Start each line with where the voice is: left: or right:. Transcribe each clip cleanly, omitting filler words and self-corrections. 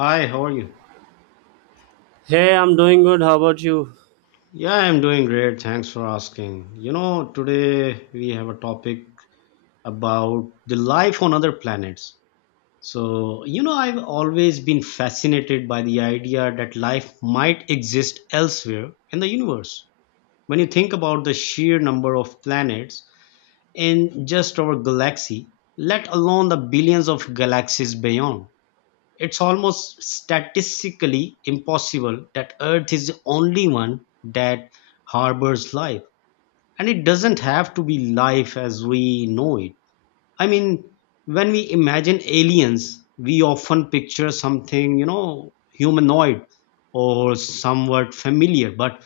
left: Hi, how are you?
right: Hey, I'm doing good. How about you?
left: Yeah, I'm doing great. Thanks for asking. You know, today we have a topic about the life on other planets. So, you know, I've always been fascinated by the idea that life might exist elsewhere in the universe. When you think about the sheer number of planets in just our galaxy, let alone the billions of galaxies beyond, it's almost statistically impossible that Earth is the only one that harbors life. And it doesn't have to be life as we know it. I mean, when we imagine aliens, we often picture something, you know, humanoid or somewhat familiar. But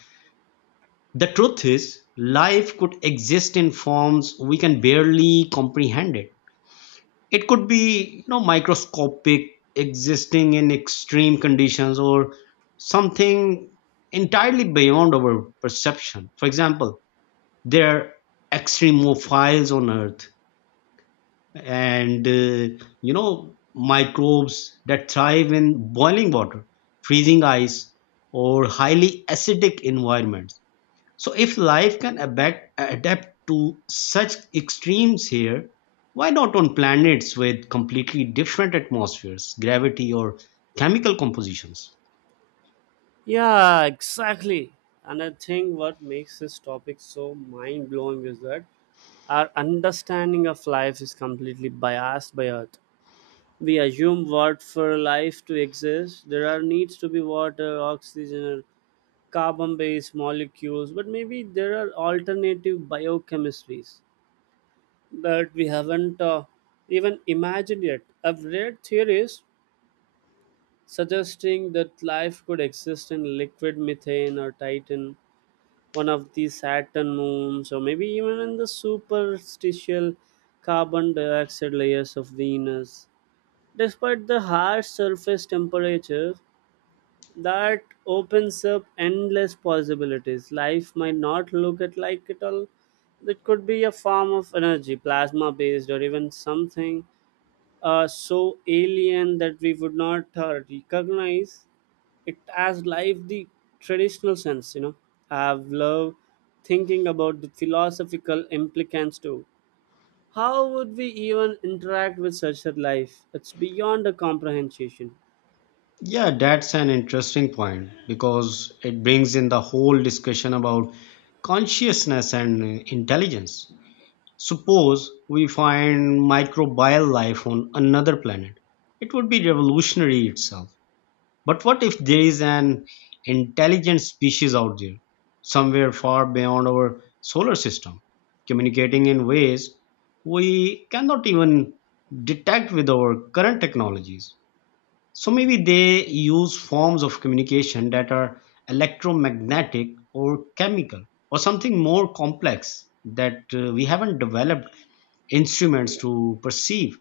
left: the truth is, life could exist in forms we can barely comprehend it. It could be, you know, microscopic, existing in extreme conditions, or something entirely beyond our perception. For example, there are extremophiles on earth, and you know, microbes that thrive in boiling water, freezing ice, or highly acidic environments. So if life can adapt to such extremes here, why not on planets with completely different atmospheres, gravity, or chemical compositions?
right: Yeah, exactly. And I think what makes this topic so mind blowing is that our understanding of life is completely biased by Earth. We assume what for life to exist, there are needs to be water, oxygen, or carbon based molecules, but maybe there are alternative biochemistries that we haven't even imagined yet. I've read theories suggesting that life could exist in liquid methane or Titan, one of the Saturn moons, or maybe even in the superstitial carbon dioxide layers of Venus. Despite the harsh surface temperatures, that opens up endless possibilities. Life might not look at like it all. It could be a form of energy, plasma based, or even something so alien that we would not recognize it as life the traditional sense. You know, I've loved thinking about the philosophical implications too. How would we even interact with such a life? It's beyond the comprehension.
left: Yeah, that's an interesting point because it brings in the whole discussion about consciousness and intelligence. Suppose we find microbial life on another planet, it would be revolutionary itself. But what if there is an intelligent species out there, somewhere far beyond our solar system, communicating in ways we cannot even detect with our current technologies? So maybe they use forms of communication that are electromagnetic or chemical or something more complex that we haven't developed instruments to perceive,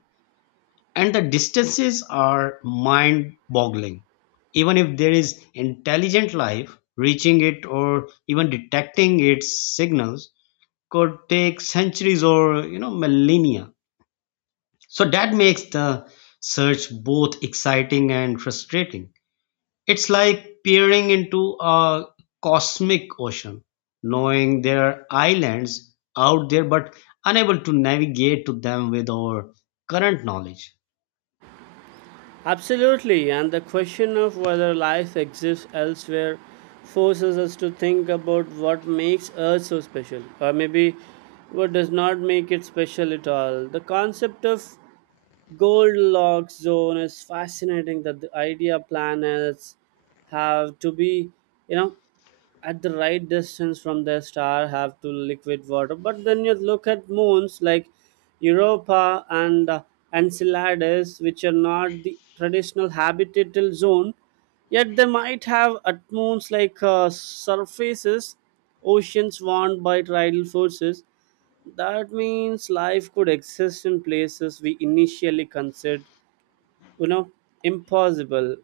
left: and the distances are mind boggling. Even if there is intelligent life, reaching it or even detecting its signals could take centuries or, you know, millennia. So that makes the search both exciting and frustrating. It's like peering into a cosmic ocean, knowing there are islands out there but unable to navigate to them with our current knowledge.
right: Absolutely, and the question of whether life exists elsewhere forces us to think about what makes Earth so special, or maybe what does not make it special at all. The concept of Goldilocks zone is fascinating that the idea planets have to be, you know, at the right distance from their star have to liquid water, but then you look at moons like Europa and Enceladus, which are not the traditional habitable zone, yet they might have at moons like surfaces, oceans warmed by tidal forces. That means life could exist in places we initially considered, you know, impossible.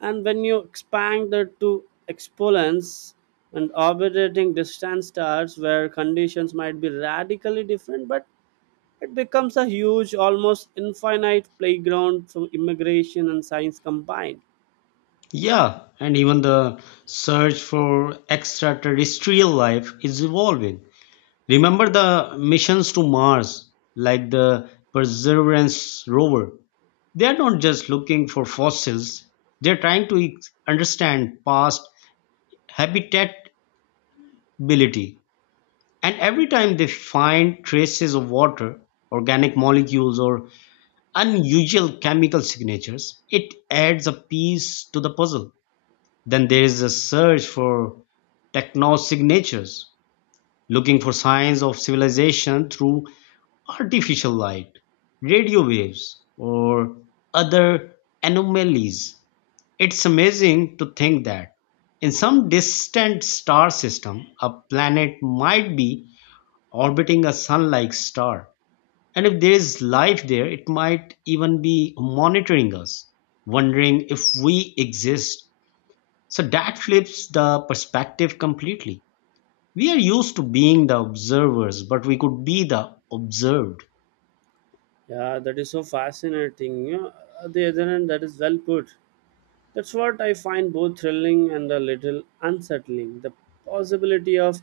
right: And when you expand that to exponents and orbiting distant stars where conditions might be radically different, but it becomes a huge, almost infinite playground from immigration and science combined.
left: Yeah, and even the search for extraterrestrial life is evolving. Remember the missions to Mars, like the Perseverance rover? They are not just looking for fossils, they're trying to understand past habitability. And every time they find traces of water, organic molecules, or unusual chemical signatures, it adds a piece to the puzzle. Then there is a search for technosignatures, looking for signs of civilization through artificial light, radio waves, or other anomalies. It's amazing to think that in some distant star system, a planet might be orbiting a sun like star. And if there is life there, it might even be monitoring us, wondering if we exist, so that flips the perspective completely. We are used to being the observers, but we could be the observed.
right: Yeah, that is so fascinating, you know, at the other end that is well put. That's what I find both thrilling and a little unsettling. The possibility of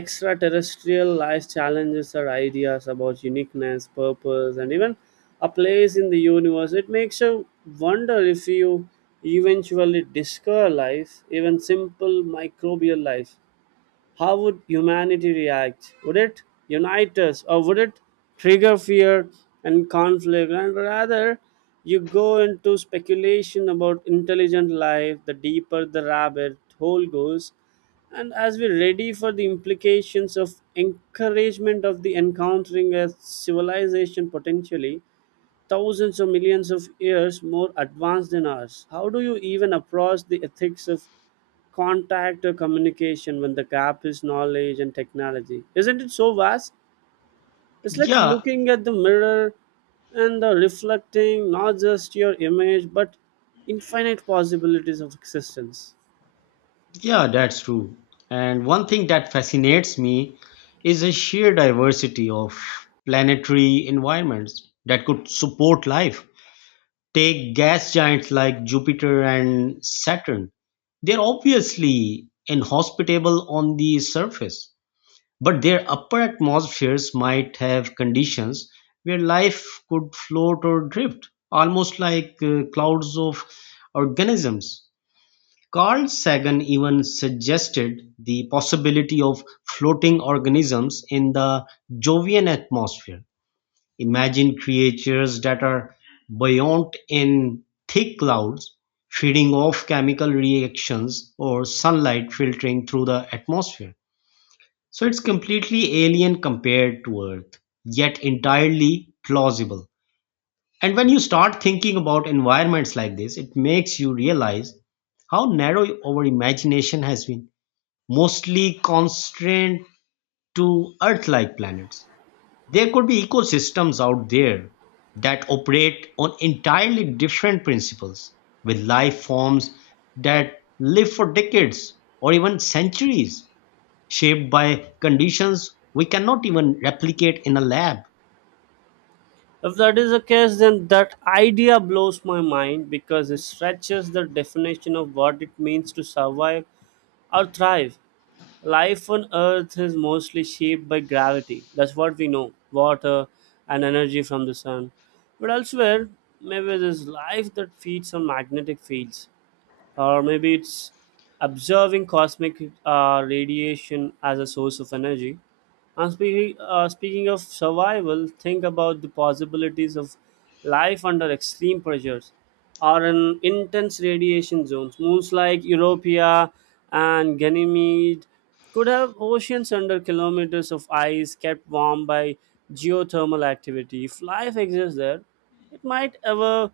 right: extraterrestrial life challenges our ideas about uniqueness, purpose, and even a place in the universe. It makes you wonder if you eventually discover life, even simple microbial life, how would humanity react? Would it unite us or would it trigger fear and conflict? And rather, you go into speculation about intelligent life, the deeper the rabbit hole goes. And as we're ready for the implications of encouragement of the encountering a civilization potentially, thousands or millions of years more advanced than us. How do you even approach the ethics of contact or communication when the gap is knowledge and technology? Isn't it so vast? It's like
left: Yeah,
right: looking at the mirror and reflecting not just your image but infinite possibilities of existence.
left: yeah, that's true. And one thing that fascinates me is the sheer diversity of planetary environments that could support life. Take gas giants like Jupiter and Saturn. They're obviously inhospitable on the surface, but their upper atmospheres might have conditions where life could float or drift, almost like clouds of organisms. Carl Sagan even suggested the possibility of floating organisms in the Jovian atmosphere. Imagine creatures that are buoyant in thick clouds, feeding off chemical reactions or sunlight filtering through the atmosphere. So it's completely alien compared to Earth, yet entirely plausible. And when you start thinking about environments like this, it makes you realize how narrow our imagination has been, mostly constrained to Earth like planets. There could be ecosystems out there that operate on entirely different principles, with life forms that live for decades or even centuries, shaped by conditions we cannot even replicate in a lab.
right: If that is the case, then that idea blows my mind because it stretches the definition of what it means to survive or thrive. Life on Earth is mostly shaped by gravity. That's what we know, water and energy from the sun. But elsewhere, maybe there's life that feeds on magnetic fields, or maybe it's observing cosmic radiation as a source of energy. And speaking of survival, think about the possibilities of life under extreme pressures or in intense radiation zones. Moons like Europa and Ganymede could have oceans under kilometers of ice kept warm by geothermal activity. If life exists there, it might ever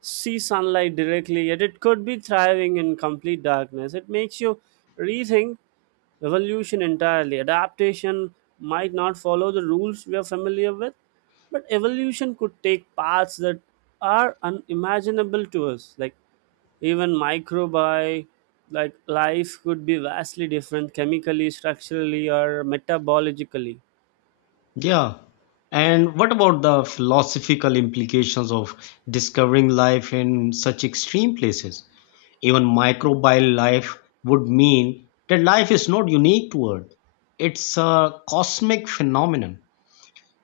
right: see sunlight directly, yet it could be thriving in complete darkness. It makes you rethink evolution entirely. Adaptation might not follow the rules we are familiar with, but evolution could take paths that are unimaginable to us. Like even microbi, like life could be vastly different chemically, structurally, or metabologically.
left: Yeah. And what about the philosophical implications of discovering life in such extreme places? Even microbial life would mean that life is not unique to Earth, it's a cosmic phenomenon.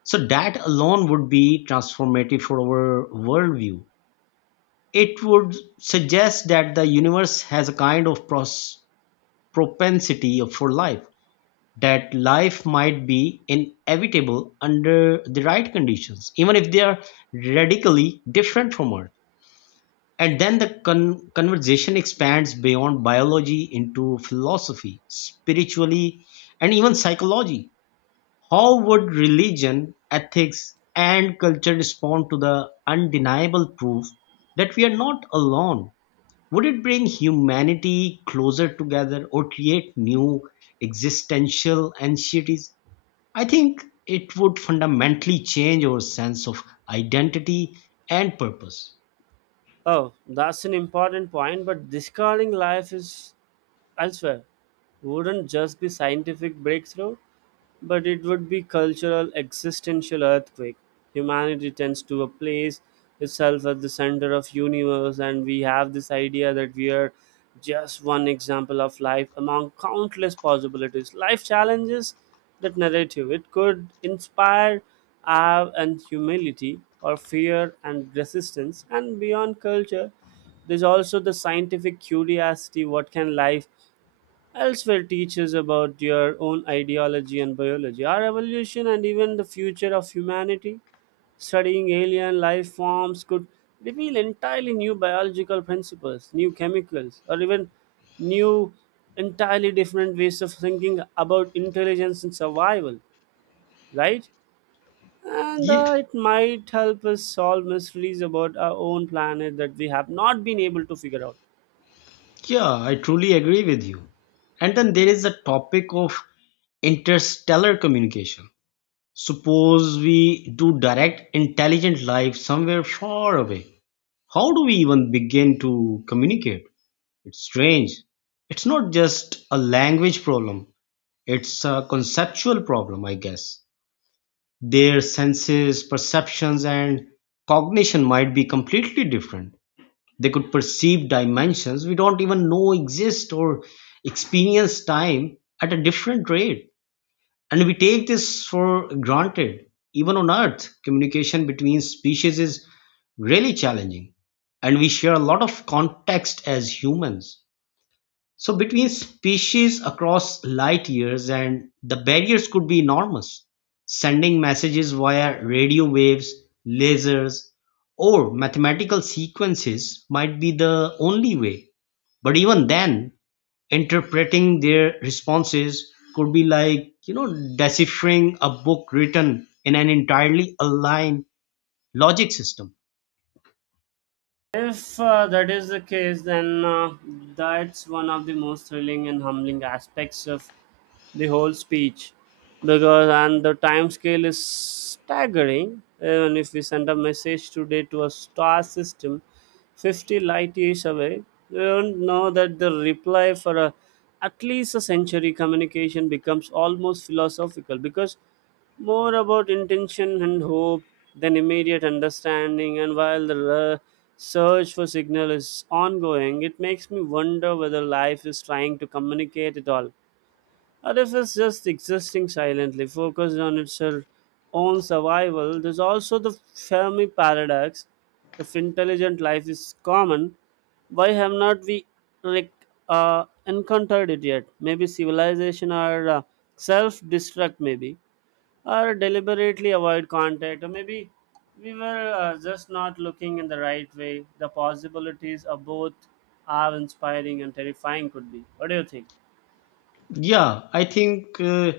left: So, that alone would be transformative for our worldview. It would suggest that the universe has a kind of propensity for life, that life might be inevitable under the right conditions, even if they are radically different from Earth. And then the conversation expands beyond biology into philosophy, spiritually, and even psychology. How would religion, ethics, and culture respond to the undeniable proof that we are not alone? Would it bring humanity closer together or create new existential anxieties? I think it would fundamentally change our sense of identity and purpose.
right: Oh, that's an important point, but discarding life is elsewhere wouldn't just be scientific breakthrough, but it would be cultural existential earthquake. Humanity tends to a place itself at the center of universe, and we have this idea that we are just one example of life among countless possibilities. Life challenges that narrative. It could inspire awe and humility or fear and resistance. And beyond culture, there's also the scientific curiosity. What can life elsewhere, teaches about your own ideology and biology, our evolution, and even the future of humanity. Studying alien life forms could reveal entirely new biological principles, new chemicals, or even new, entirely different ways of thinking about intelligence and survival, right? And
left: Ye-
right: it might help us solve mysteries about our own planet that we have not been able to figure out.
left: Yeah, I truly agree with you. And then there is the topic of interstellar communication. Suppose we do direct intelligent life somewhere far away. How do we even begin to communicate? It's strange. It's not just a language problem, it's a conceptual problem, I guess. Their senses, perceptions, and cognition might be completely different. They could perceive dimensions we don't even know exist, or experience time at a different rate. And we take this for granted. Even on Earth, communication between species is really challenging. And we share a lot of context as humans. So between species across light years, and the barriers could be enormous, sending messages via radio waves, lasers, or mathematical sequences might be the only way. But even then, interpreting their responses could be like, you know, deciphering a book written in an entirely aligned logic system.
right: If that is the case, then that's one of the most thrilling and humbling aspects of the whole speech, because and the time scale is staggering. Even if we send a message today to a star system 50 light years away, we don't know that the reply for a, at least a century, communication becomes almost philosophical, because more about intention and hope than immediate understanding, and while the search for signal is ongoing, it makes me wonder whether life is trying to communicate at all, or if it's just existing silently, focused on its own survival. There's also the Fermi paradox. If intelligent life is common, why have not we like encountered it yet? Maybe civilization or self-destruct, maybe or deliberately avoid contact, or maybe we were just not looking in the right way. The possibilities of both are inspiring and terrifying. Could be, what do you think?
left: Yeah, I think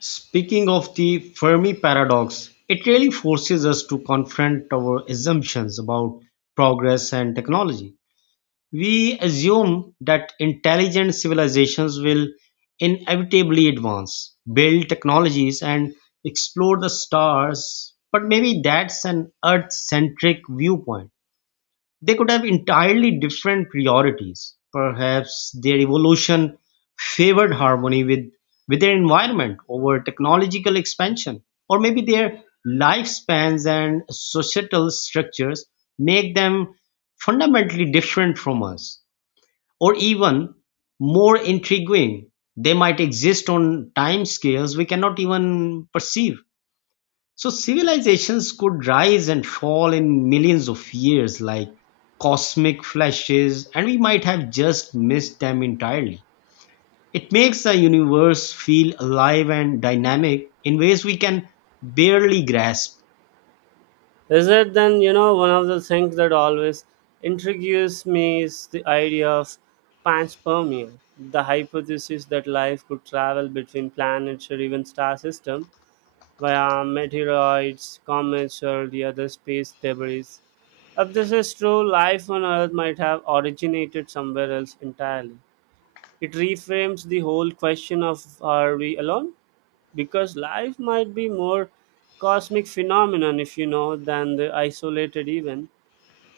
left: speaking of the Fermi paradox, it really forces us to confront our assumptions about progress and technology. We assume that intelligent civilizations will inevitably advance, build technologies, and explore the stars, but maybe that's an Earth centric viewpoint. They could have entirely different priorities. Perhaps their evolution favored harmony with their environment over technological expansion. Or maybe their lifespans and societal structures make them fundamentally different from us. Or even more intriguing, they might exist on time scales we cannot even perceive, so civilizations could rise and fall in millions of years like cosmic flashes, and we might have just missed them entirely. It makes the universe feel alive and dynamic in ways we can barely grasp.
right: Is it then, you know, one of the things that always intrigues me is the idea of panspermia, the hypothesis that life could travel between planets or even star systems via meteoroids, comets, or the other space debris. If this is true, life on Earth might have originated somewhere else entirely. It reframes the whole question of, are we alone? Because life might be more cosmic phenomenon, if you know, than the isolated event.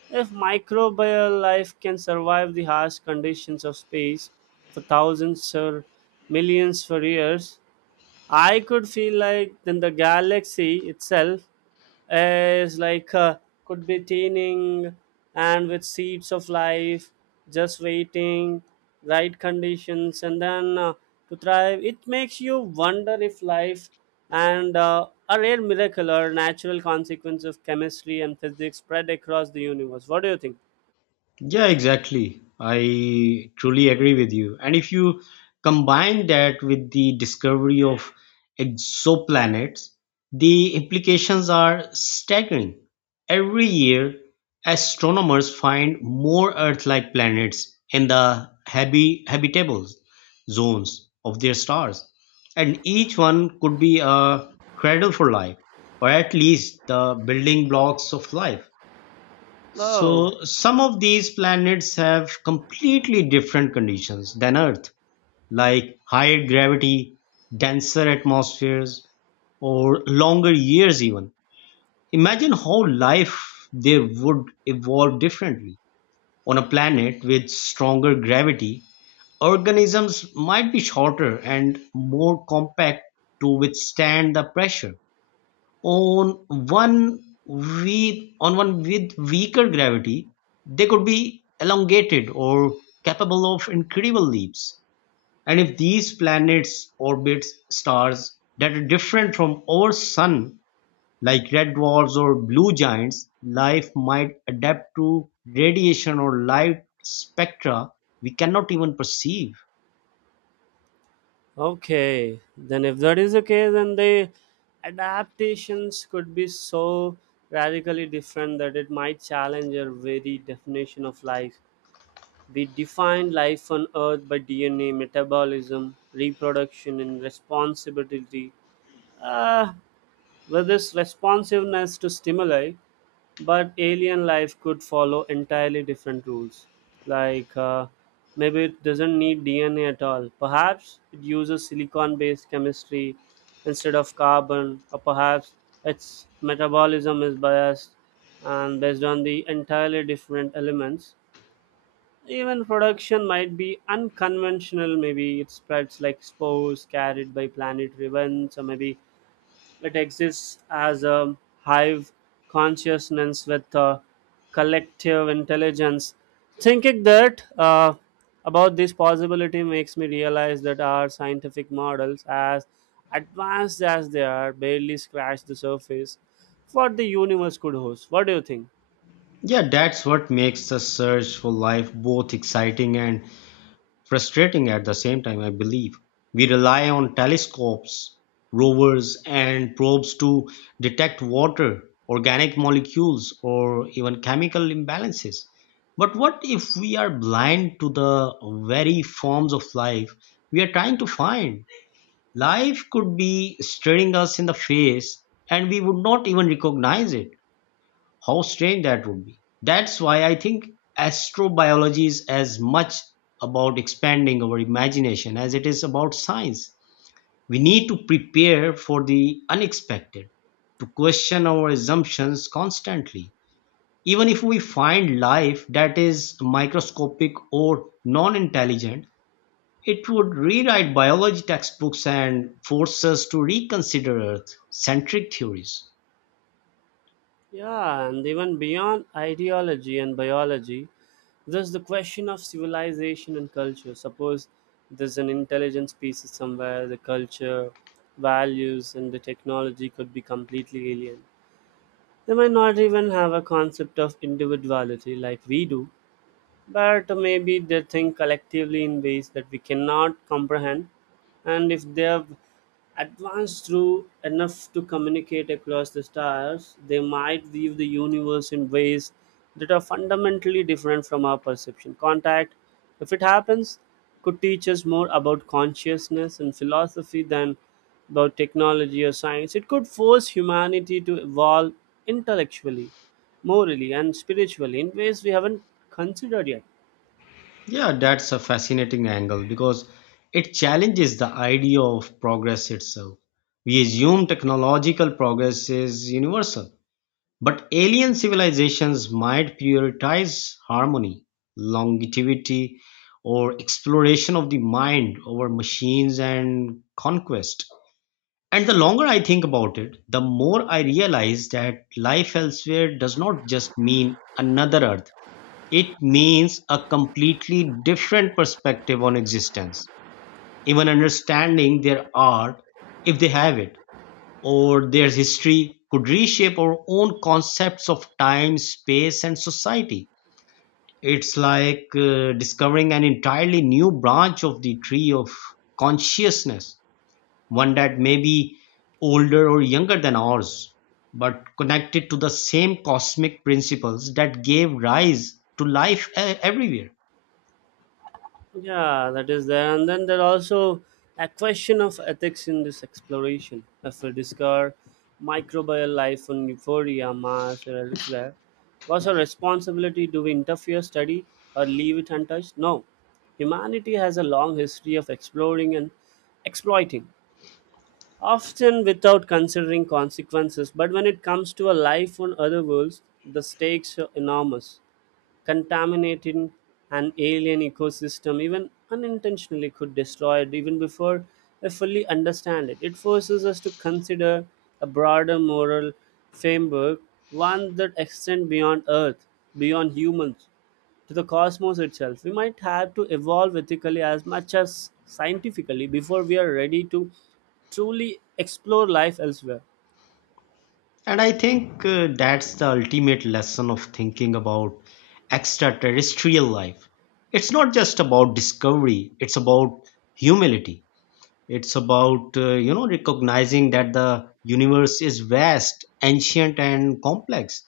right: If microbial life can survive the harsh conditions of space for thousands or millions for years, I could feel like then the galaxy itself is like could be teening and with seeds of life, just waiting, right conditions, and then to thrive. It makes you wonder if life and a rare miracle or natural consequence of chemistry and physics spread across the universe. What do you think?
left: Yeah, exactly. I truly agree with you. And if you combine that with the discovery of exoplanets, the implications are staggering. Every year, astronomers find more Earth like planets in the habitable zones of their stars, and each one could be a cradle for life, or at least the building blocks of life.
right: Oh.
left: So, some of these planets have completely different conditions than Earth, like higher gravity, denser atmospheres, or longer years, even. Imagine how life there would evolve differently. On a planet with stronger gravity, organisms might be shorter and more compact to withstand the pressure on one on one with weaker gravity, they could be elongated or capable of incredible leaps. And if these planets orbit stars that are different from our sun, like red dwarfs or blue giants, life might adapt to radiation or light spectra we cannot even perceive.
right: Okay, then if that is the case, then the adaptations could be so radically different that it might challenge your very definition of life. We define life on Earth by DNA, metabolism, reproduction, and responsibility. Uh, with this responsiveness to stimuli, but alien life could follow entirely different rules like maybe it doesn't need DNA at all. Perhaps it uses silicon based chemistry instead of carbon, or perhaps its metabolism is biased and based on the entirely different elements. Even production might be unconventional. Maybe it spreads like spores carried by planetary winds, or maybe it exists as a hive consciousness with a collective intelligence. Thinking that about this possibility makes me realize that our scientific models, as advanced as they are, barely scratch the surface. What the universe could host. What do you think?
left: Yeah, that's what makes the search for life both exciting and frustrating at the same time, I believe. We rely on telescopes, rovers, and probes to detect water, organic molecules, or even chemical imbalances. But what if we are blind to the very forms of life we are trying to find? Life could be staring us in the face and we would not even recognize it. How strange that would be. That's why I think astrobiology is as much about expanding our imagination as it is about science. We need to prepare for the unexpected, to question our assumptions constantly. Even if we find life that is microscopic or non intelligent, it would rewrite biology textbooks and force us to reconsider Earth centric theories.
right: Yeah, and even beyond ideology and biology, there's the question of civilization and culture. Suppose there's an intelligent species somewhere, the culture, values, and the technology could be completely alien. They might not even have a concept of individuality like we do, but maybe they think collectively in ways that we cannot comprehend. And if they have advanced through enough to communicate across the stars, they might view the universe in ways that are fundamentally different from our perception. Contact, if it happens, could teach us more about consciousness and philosophy than about technology or science. It could force humanity to evolve intellectually, morally, and spiritually in ways we haven't considered yet.
left: Yeah, that's a fascinating angle because it challenges the idea of progress itself. We assume technological progress is universal, but alien civilizations might prioritize harmony, longevity, or exploration of the mind over machines and conquest. And the longer I think about it, the more I realize that life elsewhere does not just mean another Earth, it means a completely different perspective on existence, even understanding their art, if they have it, or their history could reshape our own concepts of time, space, and society. It's like discovering an entirely new branch of the tree of consciousness, one that may be older or younger than ours, but connected to the same cosmic principles that gave rise to life everywhere.
right: Yeah, that is there. And then there are also a question of ethics in this exploration. If we discover microbial life on Euphoria, Mars, or elsewhere, was our responsibility, do we interfere, study, or leave it untouched? No. Humanity has a long history of exploring and exploiting, often without considering consequences. But when it comes to a life on other worlds, the stakes are enormous. Contaminating an alien ecosystem, even unintentionally, could destroy it even before I fully understand it. It forces us to consider a broader moral framework, one that extends beyond earth, beyond humans, to the cosmos itself. We might have to evolve ethically as much as scientifically before we are ready to truly explore life elsewhere.
left: And I think that's the ultimate lesson of thinking about extraterrestrial life. It's not just about discovery, it's about humility. It's about, you know, recognizing that the universe is vast, ancient, and complex.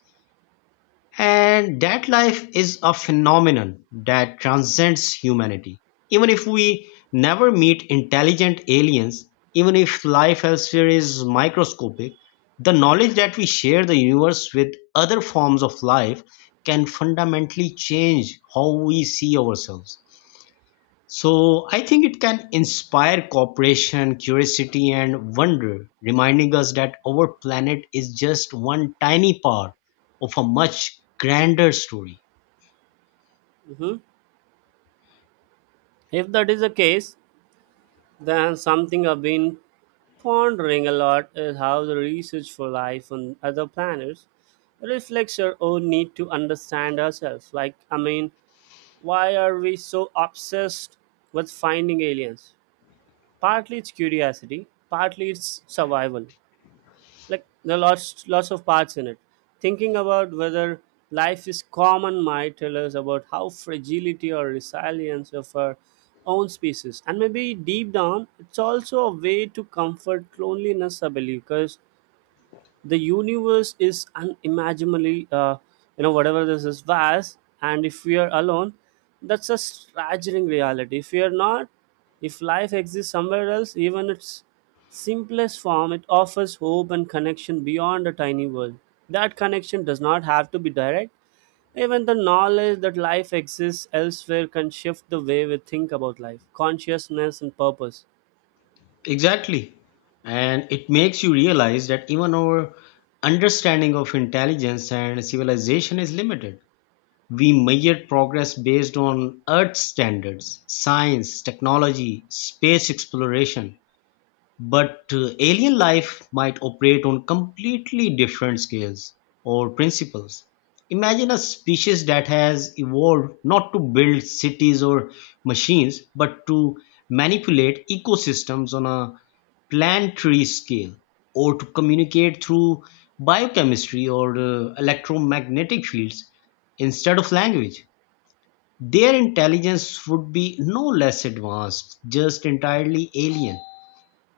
left: And that life is a phenomenon that transcends humanity. Even if we never meet intelligent aliens, even if life elsewhere is microscopic, the knowledge that we share the universe with other forms of life can fundamentally change how we see ourselves. So I think it can inspire cooperation, curiosity, and wonder, reminding us that our planet is just one tiny part of a much grander story.
right: Mhm. If that is the case, then something I've been pondering a lot is how the research for life on other planets reflects our own need to understand ourselves. Like, I mean, why are we so obsessed with finding aliens? Partly it's curiosity, partly it's survival, like there are lots of parts in it, thinking about whether life is common might tell us about how fragility or resilience of our own species, and maybe deep down it's also a way to comfort loneliness, I believe, because the universe is unimaginably you know, whatever, this is vast. And if we are alone, that's a staggering reality. If we are not, if life exists somewhere else, even its simplest form, it offers hope and connection beyond a tiny world. That connection does not have to be direct. Even the knowledge that life exists elsewhere can shift the way we think about life, consciousness, and purpose.
left: Exactly. And it makes you realize that even our understanding of intelligence and civilization is limited. We measure progress based on Earth standards, science, technology, space exploration, but alien life might operate on completely different scales or principles. Imagine a species that has evolved not to build cities or machines, but to manipulate ecosystems on a planetary scale, or to communicate through biochemistry or electromagnetic fields instead of language. Their intelligence would be no less advanced, just entirely alien.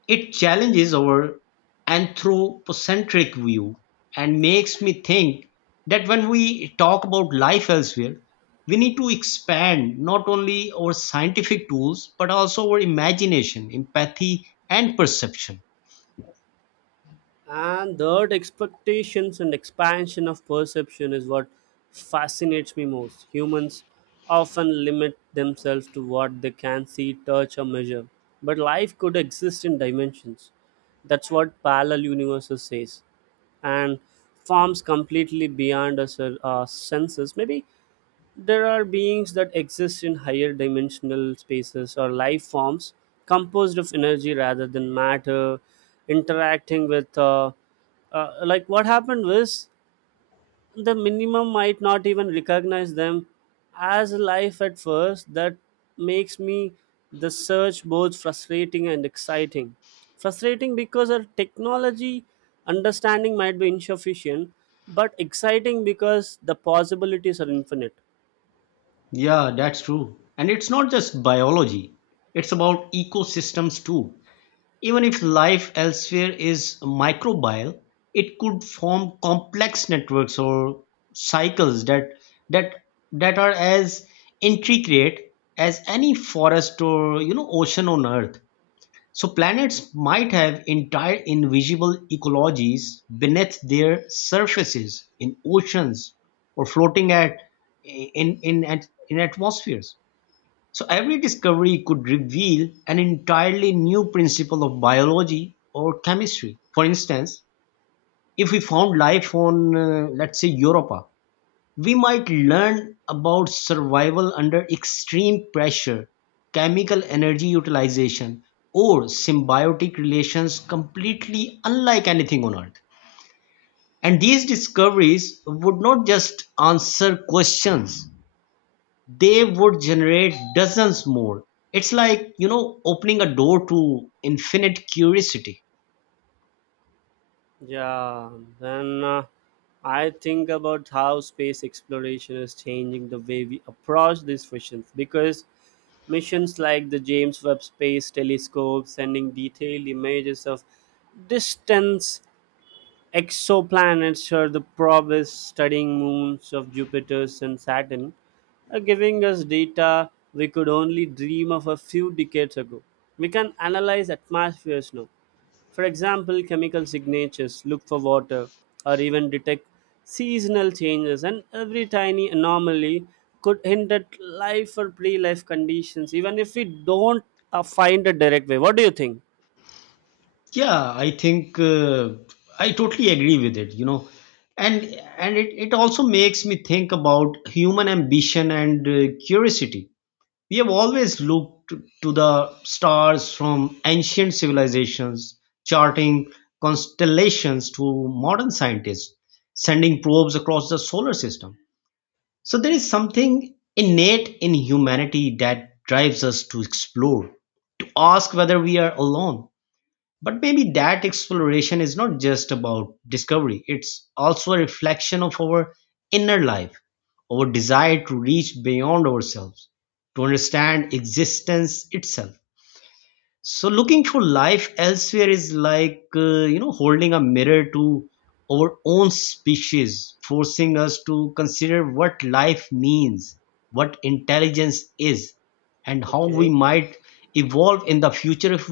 left: It challenges our anthropocentric view and makes me think that when we talk about life elsewhere, we need to expand not only our scientific tools but also our imagination, empathy, and perception.
right: And third, expectations and expansion of perception is what fascinates me most. Humans often limit themselves to what they can see, touch, or measure. But life could exist in dimensions. That's what parallel universes says. And forms completely beyond us, our senses. Maybe there are beings that exist in higher dimensional spaces or life forms composed of energy rather than matter, interacting with. Like what happened was the minimum might not even recognize them as life at first. That makes me the search both frustrating and exciting. Frustrating because our technology understanding might be insufficient, but exciting because the possibilities are infinite.
left: Yeah, that's true. And it's not just biology, it's about ecosystems too. Even if life elsewhere is microbial, it could form complex networks or cycles that that are as intricate as any forest or, you know, ocean on Earth. So planets might have entire invisible ecologies beneath their surfaces in oceans or floating at in atmospheres. So every discovery could reveal an entirely new principle of biology or chemistry. For instance, if we found life on, let's say, Europa, we might learn about survival under extreme pressure, chemical energy utilization, or symbiotic relations completely unlike anything on Earth. And these discoveries would not just answer questions, they would generate dozens more. It's like, you know, opening a door to infinite curiosity.
right: Yeah, then I think about how space exploration is changing the way we approach these missions, because missions like the James Webb Space Telescope sending detailed images of distant exoplanets or the probes studying moons of Jupiter and Saturn are giving us data we could only dream of a few decades ago. We can analyze atmospheres now, for example, chemical signatures, look for water or even detect seasonal changes, and every tiny anomaly could hint at life or pre life conditions, even if we don't find a direct way. What do you think?
left: Yeah, I think I totally agree with it, you know. And it also makes me think about human ambition and curiosity. We have always looked to the stars, from ancient civilizations charting constellations to modern scientists sending probes across the solar system. So there is something innate in humanity that drives us to explore, to ask whether we are alone. But maybe that exploration is not just about discovery, it's also a reflection of our inner life, our desire to reach beyond ourselves, to understand existence itself. So looking for life elsewhere is like you know, holding a mirror to our own species, forcing us to consider what life means, what intelligence is, and how we
right: Okay.
left: might evolve in the future if